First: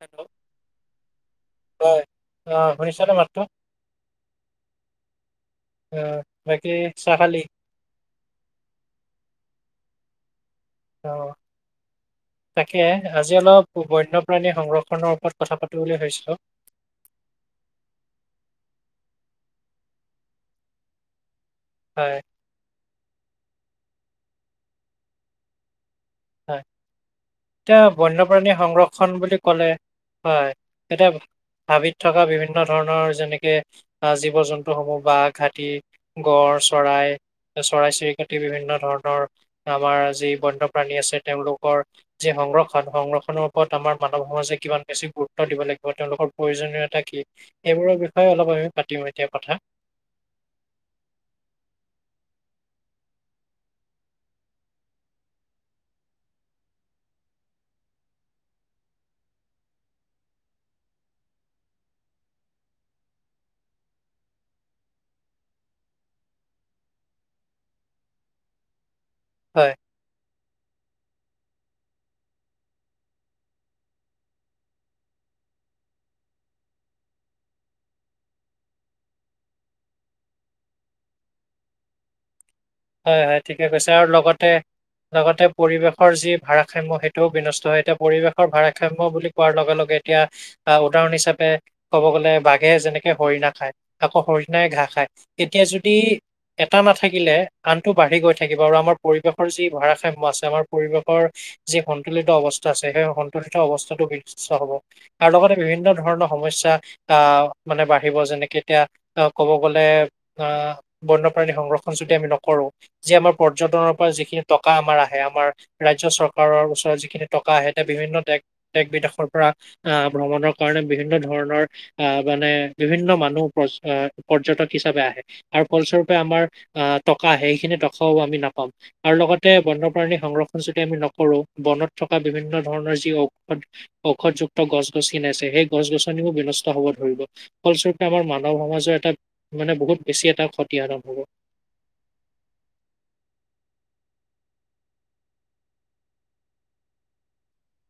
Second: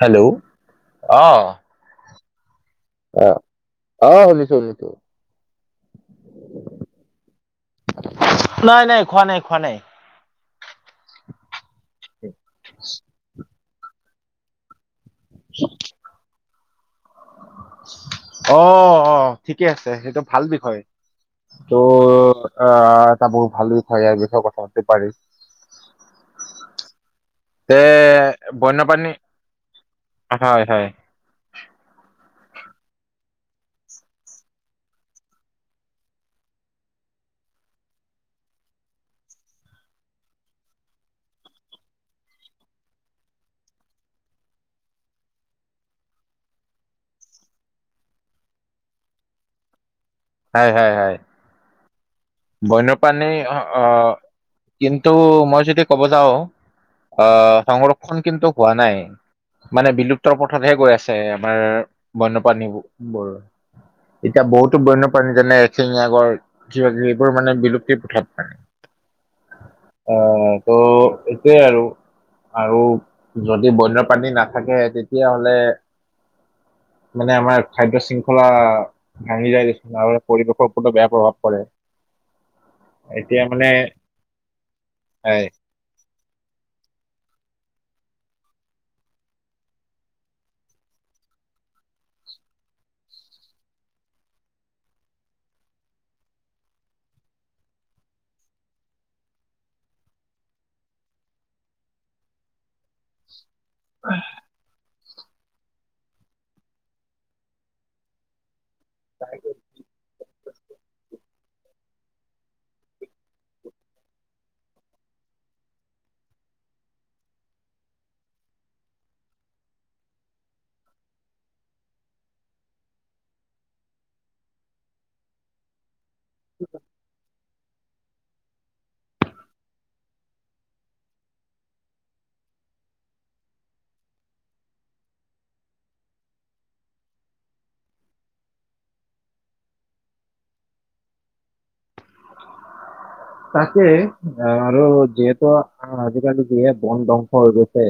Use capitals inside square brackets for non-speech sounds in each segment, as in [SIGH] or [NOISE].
Hello আহঁ অঁ শুনিছ নে মাতটো অ', শুনিছো শুনিছো। আহ বাকী চ খালি নাই নাই খোৱা নাই খোৱা নাই। অঁ তাকে আজি অলপ বন্যপ্ৰাণী সংৰক্ষনৰৰ ত কথা পাতিব বুলি ভাবিছো অঁ অঁ ঠিকে আছে সেইটো ভাল বিষয় হয় ত' আহটা বোৰ ভাল বিষ ইাৰ বিষয়ে কথা হতি পি হয় এতিয়া বন্যপ্ৰাণী সংৰক্ষণ বন্যপ্ৰাণী বুলি কলে হয় এতিয়া হাবিত থকা বিভিন্ন বিভিন্ন ধৰণৰ যেনেকে আঁহ জীৱ জন্তুসমূহ বাঘ হাতী গড় চৰাই চৰাই চিৰিকতি বিভিন্ন ধৰণৰ আমাৰ যি বন্যপ্ৰাণী আছে তেওঁলোকৰ যি সংৰক্ষণ সংৰক্ষণৰ ওপৰত আমাৰ মানৱ সমাজে কিমান বেছি গুৰুত্ব দিব লাগিব তেওঁলোক- প্ৰয়োজনীয়তা কি এইবোৰৰ বিষয়ে অলপ আমি পাতিম এতিয়া কথা হয় হয় হয়। বন্যপ্ৰাণীৰ অঁ কিন্তু মই যদি ক'ব যাওঁ। আহ সংৰক্ষণ কিন্তু হোৱা নাই। মানে বিলুপ্তৰ পথতহে গৈ আছে আমাৰ বন্যপ্ৰাণী বোৰ- এতিয়া বহুতো বন্যপাণী যেনে এচিঙগৰ কিবাকিবি মানে বিলুপ্তিৰ প্ৰথাপ পাই হয়। অ ত সটোৱে আৰু আৰু যদি বন্য পাণী নাথাকে তেতিয়াহলে [UNINTELLIGIBLE] মানে আমাৰ খাদ্য শৃংখলা ভাঙি যায় গৈছে নলে পৰিৱেশৰ ওপৰতো বেয়া প্ৰভাৱ পৰে হয় হয় এতিয়া ঠিকে মানে কৈছে আৰু লগতে- লগতে হয় পৰিৱেশৰ যি ভাৰসাম্য সেইটোও বিনষ্ট হৈ এতিয়া পৰিৱেশৰ ভাৰাসাম্য বুলি কোৱাৰ লগে লগে এতিয়া আহ উদাহৰণ হিচাপে ক'ব গ'লে বাঘে- যেনেকে হৰিণা খায় আকৌ হৰিণাই ঘাঁহ খায় তেতিয়া যদি এটা নাথাকিলে আনটো বাঢ়ি গৈ থাকিব আৰু আমাৰ পৰিৱেশৰ যি ভাৰসাম্য আছে আমাৰ পৰিৱেশৰ যি সন্তুলিত অৱস্থা আছে সেই সন্তুলিত অৱস্থাটো বিশ হ'ব আৰু লগতে বিভিন্ন ধৰণৰ সমস্যা আহ মানে বাঢ়িব যেনেকে- এতিয়া আহ ক'ব গ'লে আহ বন্যপ্ৰাণী সংৰক্ষণ যদি আমি ন কৰো যি আমাৰ পৰ্যটনৰ পৰা যিখিনি টকা আমাৰ আহে আমাৰ, ৰাইজৰ চৰকাৰৰ ওচৰত যিখিনি টকা। কা সেয়ে বিভিন্ন দেশ বিদেশৰ পৰা আহ ভ্ৰমণৰ কাৰণে বিভিন্ন ধৰণৰ আহ মানে। মানে বিভিন্ন মানুহ পৰ্যটক হিচাপে আহে আৰু ফলস্বৰূপে আমাৰ অহ। সেইখিনি টকাওআমি নাপাম আৰু লগতে বন্যপ্ৰাণী সংৰক্ষণ যদি আমি নকৰো বনত থকা। বিভিন্ন ধৰণৰ যি ঔষধ ঔষধযুক্ত গছ গছনি আছে সেই গছ গছনিও বিনষ্ট হব ধৰিব। ফলস্বৰূপে আমাৰ মানৱ সমাজৰ এটা মানে বহুত বেছি এটা ক্ষতি হব। তাকে আৰু যিহেতু আজিকালি যিহে বন ধ্বংস হৈ গৈছে।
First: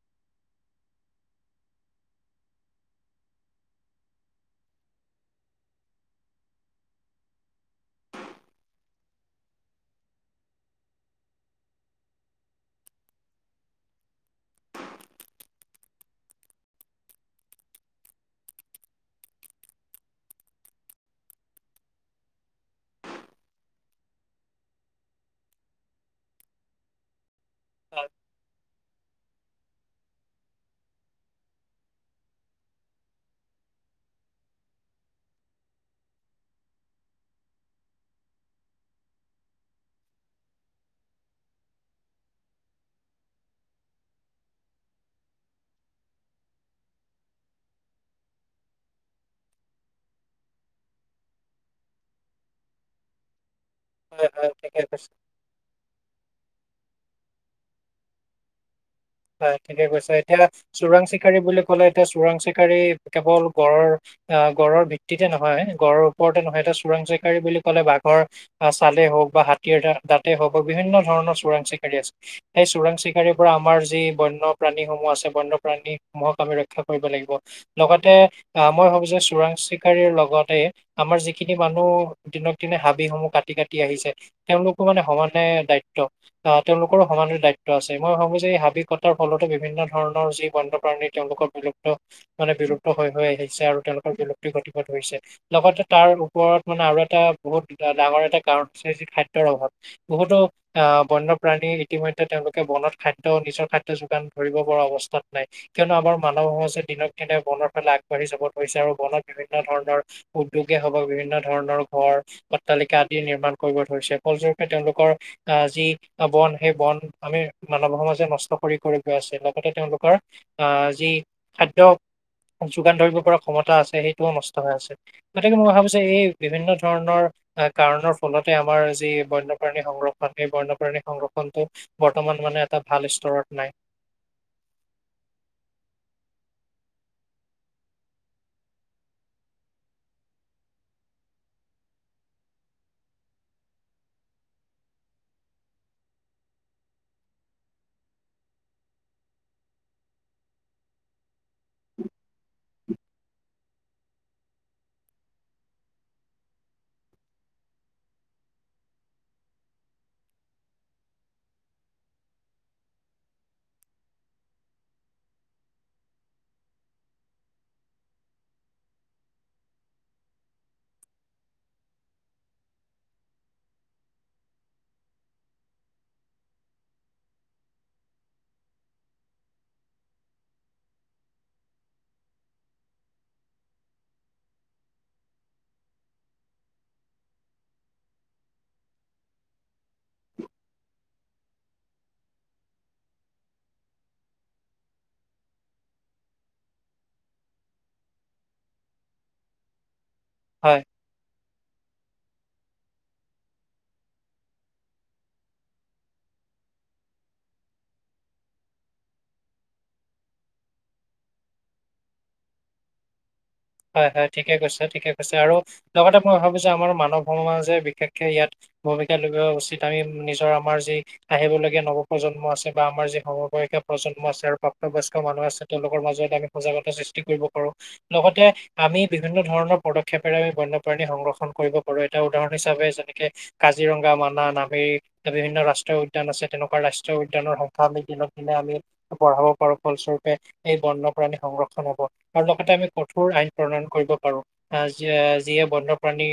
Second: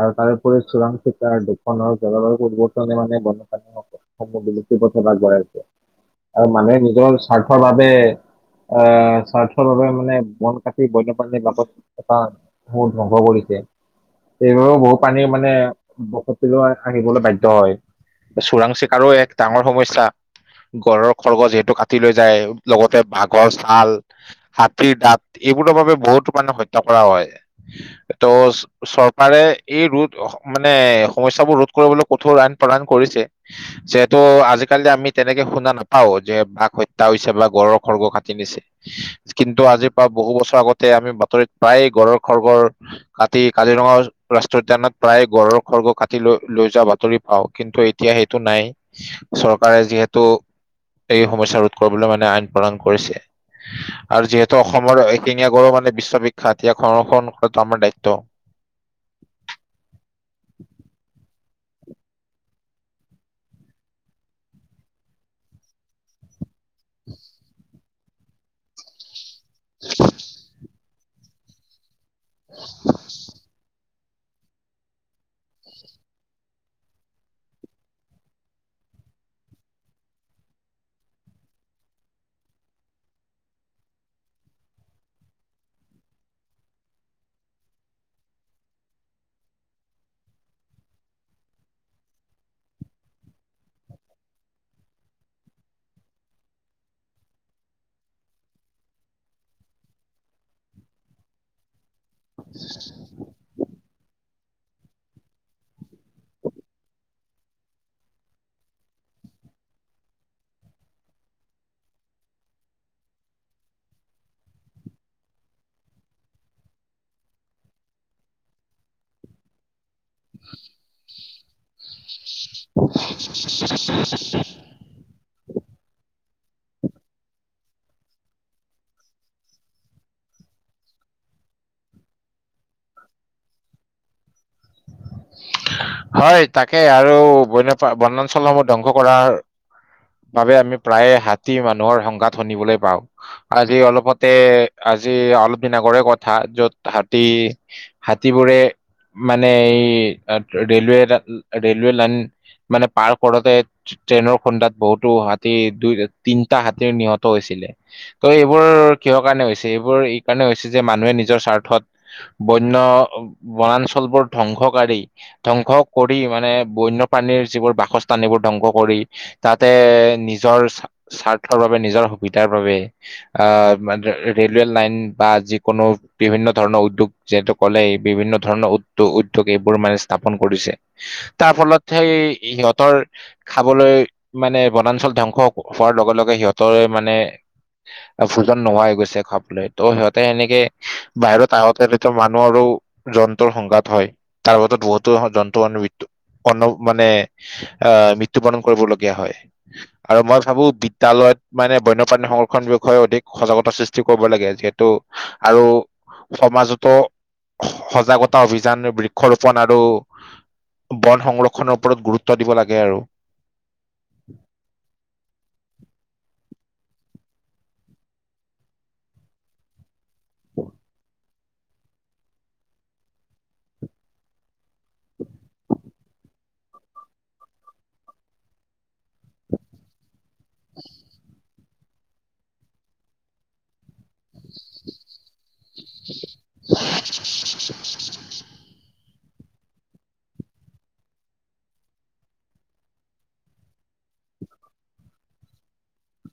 আৰু তাৰোপৰি চোৰাং চিকাৰ শোষনৰ জলৰ পৰিৱৰ্তনে মানে বনপাণী বুলি। গাই আছে আৰু মানুহে নিজৰ স্বাৰ্থৰ বাবে আহ স্বাৰ্থ। ভাৱ মানে বন কাটি বন্যপ্ৰাণীৰ বত এটা বহুত ধ্বংস কৰিছে। এইবাবেও বহুত পানী মানে বসতি ল হাঁহিবলৈ বাধ্য হয়। চোৰাং চিকাৰো এক ডাঙৰ সমস্যা। গড়, খৰগছ যিহেতু কাটি লৈ যায় লগতে বাঘৰ শাল। হাতীৰ, দাঁত এইবোৰৰ বাবে বহুতো মানে হত্যা কৰা হয় ত' চৰকাৰে এই ৰোধ মানে সমস্বোৰ ৰোধ কৰিবলৈ কঠোৰ আইন প্ৰদান কৰিছে। যিহেতু আজিকালি আমি তেনেকে শুনা নাপাও যে বাাক হত্যা হৈছে বা গডৰৰ খৰ্গ কাটি নিছে। কিন্তু আজিৰ পৰা বহু বছৰ আগতে আমি বাতৰিত প্ৰায় ঘৰৰ খৰ ঘৰ কাটি কাজিৰঙা। ৰাষ্ট্ৰ উদ্যানত প্ৰায় গড়ৰ খৰ্গ কাটি লৈ লৈ যোৱা বাতৰি পাওঁ কিন্তু এতিয়া সেইটো নাই। চৰকাৰে যিহেতু, এই সমস্যা ৰোধ কৰিবলৈ মানে আইন প্ৰদন কৰিছে। হয় হয় আৰু হয়, যিহেতু ঠিকে কৈছে অসমৰ এশিঙীয়া গড় মানে বিশ্ববিখ্যাত। তেতিয়া খৰক্ষণ কৰাটো আমাৰ দায়িত্ব। হয় ঠিকে কৈছে এতিয়া চোৰাং চিকাৰী বুলি কলে এতিয়া চোৰাং চিকাৰী কেৱল গড়ৰ। অক্ষ গড়ৰ ভিত্তিতে নহয় গড়ৰ ওপৰতে নহয়। এটা চোৰাং চিকাৰাৰী বুলি ক'লে বাঘৰ আহ চালে হওঁক বা হাতীৰ দাঁতেই হওঁক বা বিভিন্ন। ধৰণৰ চোৰাং চিকাৰী আছে সেই চোৰাং চিকাৰীৰ পৰা আমাৰ। যি বন্যপ্ৰাণীসমূহ আছে বন্যপ্ৰাণীসমূহক আমি ৰক্ষা কৰিব লাগিব লগতে অহ মই। হক যে চোৰাং চিকাৰিৰ লগতে আমাৰ যিখিনি মানুহ দিনক দিনে হাবিসমূহ কাটি কাটি আহি। আহিছে তেওঁলোকো মানে সমানে দায়িত্ব আহ তেওঁলোকৰো সমান দায়িত্ব আছে মই ভাবো যে এই হাবি। কটাৰ ফলতো বিভিন্ন ধৰণৰ যি বন্যপ্ৰাণী তেওঁলোকৰ বিলুপ্ত মানে বিলুপ্ত হৈ হৈ আহিছে আৰু। তেওঁলোকৰ বিলুপ্তি গতিপথ হৈছে লগতে তাৰ ওপৰত মানে আৰু এটা বহুত ডাঙৰ এটা কাৰণ হৈ যি খাদ্য অভাৱ বহুতো আহ, বন্যপ্ৰাণী ইতিমধ্যে তেওঁলোকে বনত খাদ্য নিজৰ খাদ্য। যোগান ধৰিব পৰা অৱস্থাত নাই কিয়নো আমাৰ মানৱ সমাজে দিনক দিনে বনৰ ফালে আগবাঢ়ি যাব ধৰিছে আৰু। ফলত বিভিন্ন ধৰণৰ উদ্যোগে হক বিভিন্ন ধৰণৰ ঘৰ অট্টালিকা আদি নিৰ্মাণ কৰিব ধৰিছে। ফলস্বৰূপে তেওঁলোকৰ আহ যি বন সেই বন আমি মানৱ সমাজে নষ্ট। কৰি কৰি গৈ আছে লগতে তেওঁলোকৰ অহ যি খাদ্যয়। যোগান ধৰিব পৰা ক্ষমতা আছে সেইটোও নষ্ট হৈ আছে, গতিকে মই ভাবো যে এই। বিভিন্ন ধৰণৰ কাৰণৰ ফলতে আমাৰ যি বন্যপ্ৰাণী সংৰক্ষণ সেই বন্যপ্ৰাণী সংৰক্ষণ। টো বৰ্তমান মানে এটা ভাল স্তৰত নাই। হয় তাকে আৰু বন্যপ্ৰাণী বনাঞ্চলসমূহ ধ্বংস কৰাৰ। বাবে আমি প্ৰায় হাতী মানুহৰ সংঘাত শুনিবলৈ পাওঁ আজি অলপতে। আজি অলপ দিন আগৰে কথা য'ত হাতী হাতীবোৰে। মানে এই ৰেলৱে ৰেলৱে লাইন। মানে পাৰ কৰোতে ট্ৰেইনৰ খুন্দাত বহুতো হাতী দুই তিনটা হাতীৰ নিহত হৈছিল। থাকিলে তো এই বোৰ কিহৰ কাৰণে এইবোৰ এই কাৰণে হৈছে যে মানুহে নিজৰ স্বাৰ্থত। বন্য বনাঞ্চল বোৰ ধ্বংসকাৰী। ধ্বংস কৰি মানে বন্যপানীৰ যিবোৰ বাসস্থানীবোৰ ধ্বংস কৰি তাতে। নিজৰ নিজৰ সু [UNINTELLIGIBLE] বা যিকোনো কোনো বিভিন্ন ধৰণৰ উদ্যোগ যিহেতু ক'লে বিভিন্ন ধৰণৰ উদ্যো উদ্যোগ এইবোৰ মানে। স্থাপন কৰিছে তাৰ ফলত সেই সিহঁতৰ খাবলৈ মানে বনাঞ্চল। ধ্বংস হোৱাৰ লগে লগে সিহঁতৰ মানে। ভোজন-নোহাই হৈ গৈছে খাবৈ ত' সিহঁতে এনেকে বাহিৰত আহতেৰ মানুহ আৰু জন্তৰ সংঘাত হয় তাৰ ফলতো বহুত জন্তু মানে আহ, মৃত্যয়ুবৰণ কৰিবলগীয়া হয়। আৰু মই ভাবো হয় বিদ্যালয়ত মানে বন্যপ্ৰাণী সংৰক্ষণ বিষয়ে অধিক সজাগতা সৃষ্টি কৰিব লাগে। যিহেতু আৰু সমাজতো সজাগতা অভিযান, বৃক্ষৰোপন আৰু বন-সংৰক্ষনৰৰ ওপৰত গুৰুত্ব দিব লাগে আৰু। হয়, হয়, ঠিকে কৈছে, ঠিকে কৈছে, আৰু লগতে মই ভাবো যে, আমাৰ মানৱ সমাজে বিশেষকে ইয়াত ভূমিকা লোৱা উচিত। আমি নিজৰ আমাৰ যি আহিবলগীয়া নৱপ্ৰজন্ম নৱপ্ৰজন্ম আছে বা আমাৰ যি সমবাযিকা প্ৰজন্ম আছে আৰু-' প্ৰাপ্তবয়স্ক মানুহ আছে তেওঁলোকৰ মাজত আমি সজাগতা সৃষ্টি কৰিব পাৰো। লগতে, আমি বিভিন্ন ধৰণৰ পদক্ষেপেৰে আমি বন্যপ্ৰাণী সংৰক্ষণ কৰিব কৰে তাৰ এটা উদাহৰণ হিচাপে যেনেকে কাজিৰঙা। নাগা মানা নামেৰী বিভিন্ন ৰাষ্ট্ৰীয় উদ্যান আছে তেনেকুৱা ৰাষ্ট্ৰীয় উদ্যানৰ সংখ্যা আমি দিনক দিনে আমি। বঢ়াব পাৰো। ফলস্বৰূপে এই বন্যপ্ৰাণী সংৰক্ষণ হব। আৰু লগতে আমি কঠোৰ আইন প্ৰণয়ন কৰিব পাৰো। অহ যিয়ে বন্যপ্ৰাণী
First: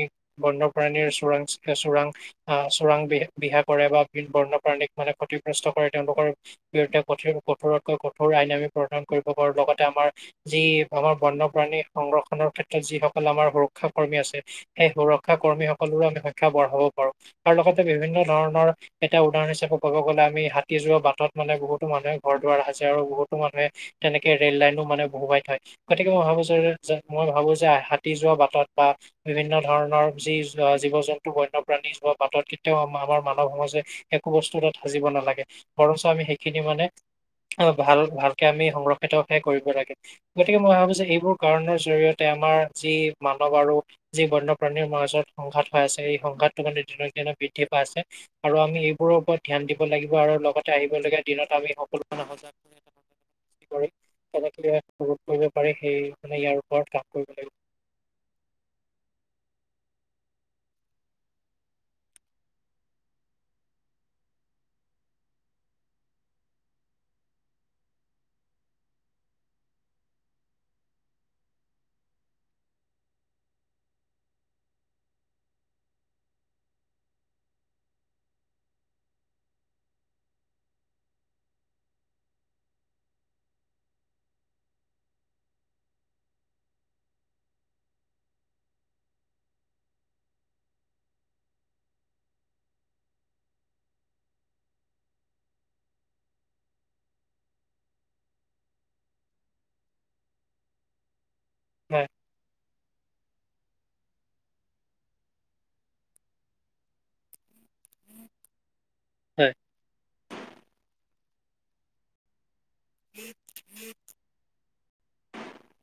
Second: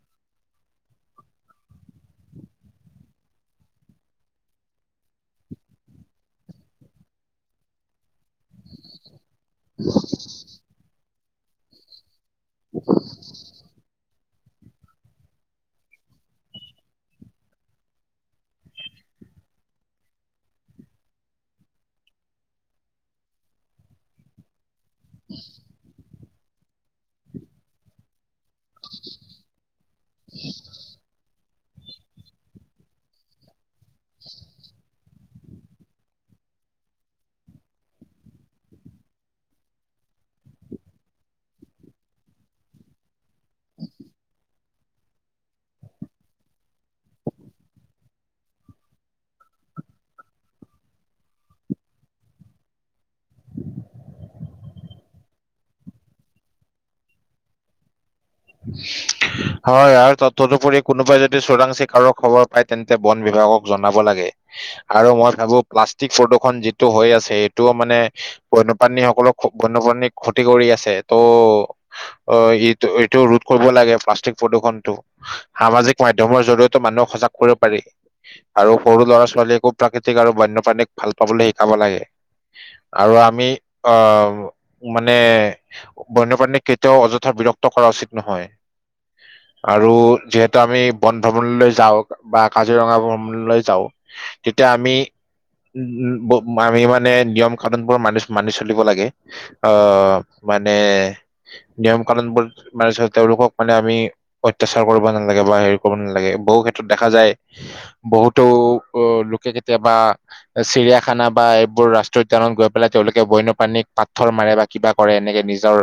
বনপ্ৰাণীৰ চোৰাং চোৰাং অহ চোৰাং বিহ বিহা কৰে বা বন্যপ্ৰাণীৰ মানে ক্ষতিগ্ৰস্ত কৰে তেওঁলোকৰ বিৰুদ্ধে। কঠোৰতকৈ কঠোৰ আইন আামি প্ৰধান কৰিব পাৰো লগতে আমাৰ যি আমাৰ বন্যপ্ৰাণী সংগ্ৰহ নৰ ক্ষেত্ৰত যিসকল আমাৰ সুৰক্ষা কৰ্মী আছে সেই সুৰক্ষা কৰ্মী সকলৰো আমি সংখ্যা বঢ়াব পাৰো। আৰু লগতে বিভিন্ন ধৰণৰ এটা উদাহৰণ হিচাপে ক'ব গ'লে আমি হাতী যোৱা বাটত মানে বহুো মানুহে ঘৰ দুৱাৰ সাজে আৰু বহুতো মানুহে তেনেকে ৰেল লাইনো মানে বহুোৱাই থৈ। গতিকে ভাবিছো যে যে মই ভাবো যে হাতি যোৱা বাটত বা বিভিন্ন ধৰণৰ যি জীৱ-জন্তু, বন্যপ্ৰাণী বাটত কেতিয়াও আমাৰ মানৱ সমাজে একো বস্তু তাত সাজিব নালাগে ।বৰঞ্চ আমি সেইখিনি মানে ভাল-ভালকে আমি সংৰক্ষিতহে কৰিব লাগে গতিকে মই ভাবো যে এইবোৰ কাৰণৰ জৰিয়তে আমাৰ যি মানৱ আৰু যি বন্যপ্ৰাণীৰ মাজত সংঘাত হৈ আছে এই ঘাতটো মানে দিনক দিনে বৃদ্ধি পাই আছে। আৰু আমি এইবোৰৰ ওপৰত ধ্যান দিব লাগিব আৰু লগতে আহিব লগীয়া দিনবোৰ সনেক কৰিব পাৰি সেই ইয়াৰ ওপৰত কাম কৰিব লাগিব। হয়। আৰু তদুপৰি কোনোবাই যদি চোৰাং চিকাৰৰ খবৰ পায় তেন্তে বন বিভাগক জনাব লাগে। আৰু মই ভাবো প্লাষ্টিক প্ৰদূৰ্ষণ যিটো হৈ আছে সেইটো মানে বন্যপ্ৰাণীসকলক বন্যপ্ৰাণী ক্ষতি কৰি আছে ।ত' অ ইটো এইটো ৰোধ কৰিব লাগে ।প্লাষ্টিক প্ৰদূষনটো সামাজিক মমাধ্যম ৰ জৰিয়তে মানুহক সজাগ কৰিব পাৰি ।আৰু সৰু ল'ৰা-ছোৱালী একো প্ৰাকৃতিক আৰু বন্যপ্ৰাীক ভাল পাবলৈ শিকাব লাগে। আৰু আমি অ, মানে বন্যপ্ৰাণী কেতিয়াও অযথা বিৰক্ত কৰা উচিত নহয়। [INAUDIBLE] আৰু যিহেতু আমি বন-ভ্ৰমণলৈ যাওঁ, বা কাজিৰঙা ভ্ৰমণলৈ যাওঁ তেতিয়া আমি উ, আমি মানে নিয়ম কানুনবোৰ মানি মানি চলিব লাগে। আহ,, মানে নিয়ম হয় কানুন বুলিৰ মান তেওঁলোকক মানে আমি অত্যাচাৰ কৰিব নালাগে বা হেৰি কৰিব নালাগে। বহু ক্ষেত্ৰত দেখা যায়, বহুতো লোকে হয় কেতিয়াবা চিৰিয়াখানা বা এইবোৰ ৰাষ্ট্ৰীয় উদ্যানত গৈ পেলাই তেওঁলোকে বন্যপ্ৰাণী পাথৰ মাৰে বা কিবা কৰে এনেকে নিজৰ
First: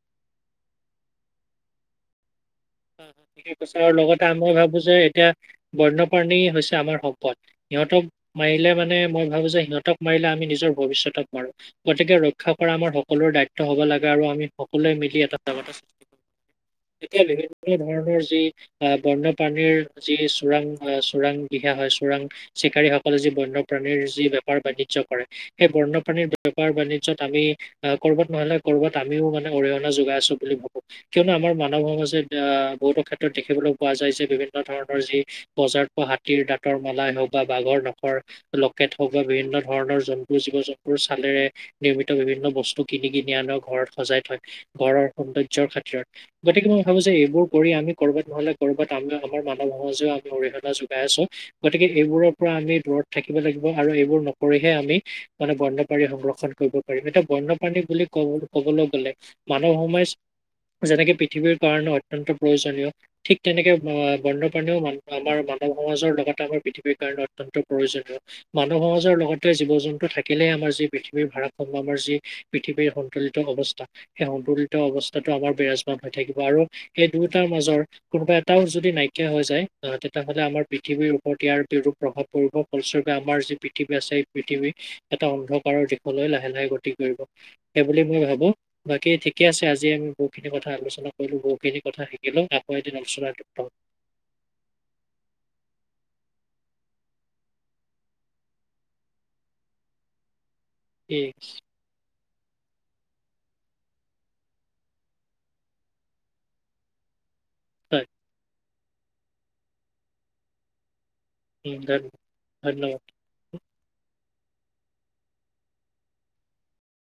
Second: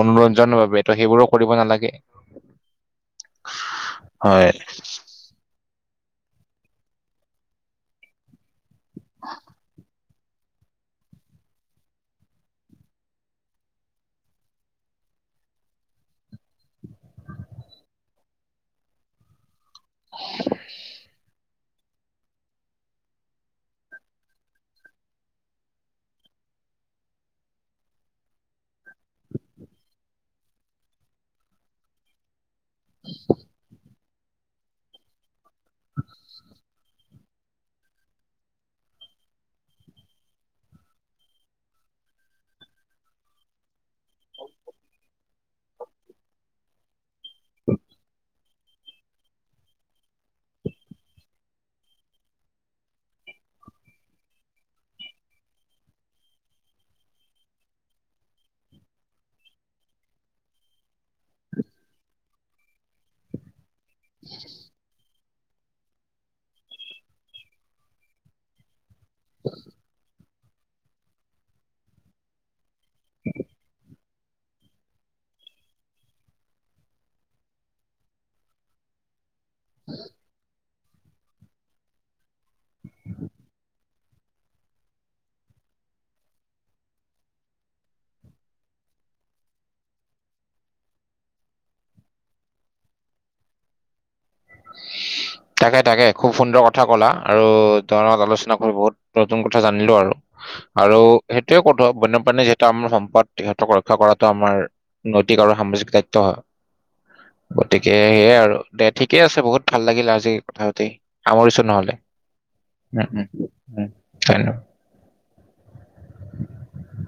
মনোৰঞ্জনৰ বাবে ত সেইবোৰো কৰিব নালাগে। ঠিকে কৈছে আৰু লগতে হয় মই ভাবো যে এতিয়া বন্য প্ৰাণী হৈছে আমাৰ সম্পদ সিহঁতক মাৰিলে মানে মই ভাবো যে সিহঁতক মাৰিলে আমি নিজৰ ভৱিষ্যত পাৰো গতিকে ৰক্ষা কৰা আমাৰ সকলোৰে দায়িত্ব হব লাগে আৰু আমি সকলোৱে মিলি এটা এতি [UNINTELLIGIBLE] ধৰণৰ যি বনপ্ৰাণীৰ যি চোৰাং-চোৰাং দিহা হয় চোৰাং চিকাৰী সকলে যি বন্যপ্ৰাণীৰ যি বেপাৰ- বাণিজ্য কৰে সেই বন্যপ্ৰাণীৰ বাণিজ্য আমি কৰ'বাত নহলে কৰ'বাত আমিও মানে অৰিহণা যোগাই আছো বুলি ভাবো কিয়নো আমাৰ মানৱ সমাজত আছে বহুতো ক্ষেত্ৰত দেখিবলৈ পোৱা যায় যে বিভিন্ন ধৰণৰ যি বজাৰত পোৱা হাতীৰ দাঁতৰ মালাই হওঁক, বা বাঘৰ নখৰ লকেট হওক বা বিভিন্ন ধৰণৰ জন্তুৰ, জীৱ- জন্তুৰ চালেৰে নিৰ্মিত বিভিন্ন বিভিন্ন বস্তু কিনি কিনি আনৰ ঘৰত সজাই থয় ঘৰৰ সৌন্দৰ্যৰ খাতিৰত ।গতিকে মই ভাবো যে এইবোৰ কৰি আমি কৰবাত নহলে কৰ'ৰবাত আমি আমাৰ মানৱ সমাজেও আমি অৰিহণা যোগাই আছো। গতিকে এইবোৰৰ পৰা আমি দূৰত থাকিব লাগিব আৰু এইবোৰ নকৰিলে আমি মানে বন্যপাণী সংৰক্ষণ কৰিব পাৰিম। এতিয়া ব বন্যপ্ৰাণী বুলি কব কবলৈ গলে মানৱ সমাজ যেনেকে পৃথিৱীৰ কাৰণে অতয়ন্ত প্ৰয়োজনীয়। ঠিক তেনেকে বনপ্ৰাণীও মান আমাৰ মানৱ সমাজৰ লগতে আমাৰ পৃথিৱীৰ কাৰণে অতয়ন্ত প্ৰয়োজনীয়। মানৱ সমাজৰ লগতে জীৱ জন্তু থাকে কিলে আমাৰ যি পৃথিৱীৰ ভাৰাখাম্য আমাৰ যি পৃথিৱীৰ সন্তুলিত অৱস্থা সেই সন্তুলিত অৱস্থাত আমাৰ বিৰাজমান হৈ থাকিব আৰু সেই দুয়োটাৰ মাজৰ কোনোবা এটাও যদি নাইকিয়া হৈ যায় আহ তেতিয়াহলে আমাৰ পৃথিৱীৰ ওপৰত ইয়াৰ প প্ৰভাৱ পৰিব ফলস্বৰূপে আমাৰ যি পৃথিৱী আছে সেই পৃথিৱী এটা অন্ধকাৰৰ দিশলৈ লাহে -লাহে কৰিব সেইবুলি মই ভাবো বাকী ঠিকে আছে আজি আমি বহুতখিনি কথা আলোচনা, কৰিলো বহু খিনি কথা শিকিলো আকৌ এদিন আলোচনাটো পাম। তাকে তাকে খুব সুন্দৰ কথা ক'লা আৰু তোমাৰ লগত আলোচনা কৰি বহুত নতুন কথা জানিলো আৰু। আৰু ঠিক সেইটোয়ে কতো মানে মানে যিহেতু আমাৰ সম্পদ সিহঁতক ৰক্ষা কৰাটো আমাৰ নৈতিক আৰু সামাজিক দায়িত্ব হয় [INAUDIBLE] গতিকে আছে সেয়াই আৰু দে ঠিকে আছে বহুত ভাল লাগিল আজি কথা পাতি। সামৰিছো নহলে ধন্যবাদ। উম উম। উম ধন্যাদ।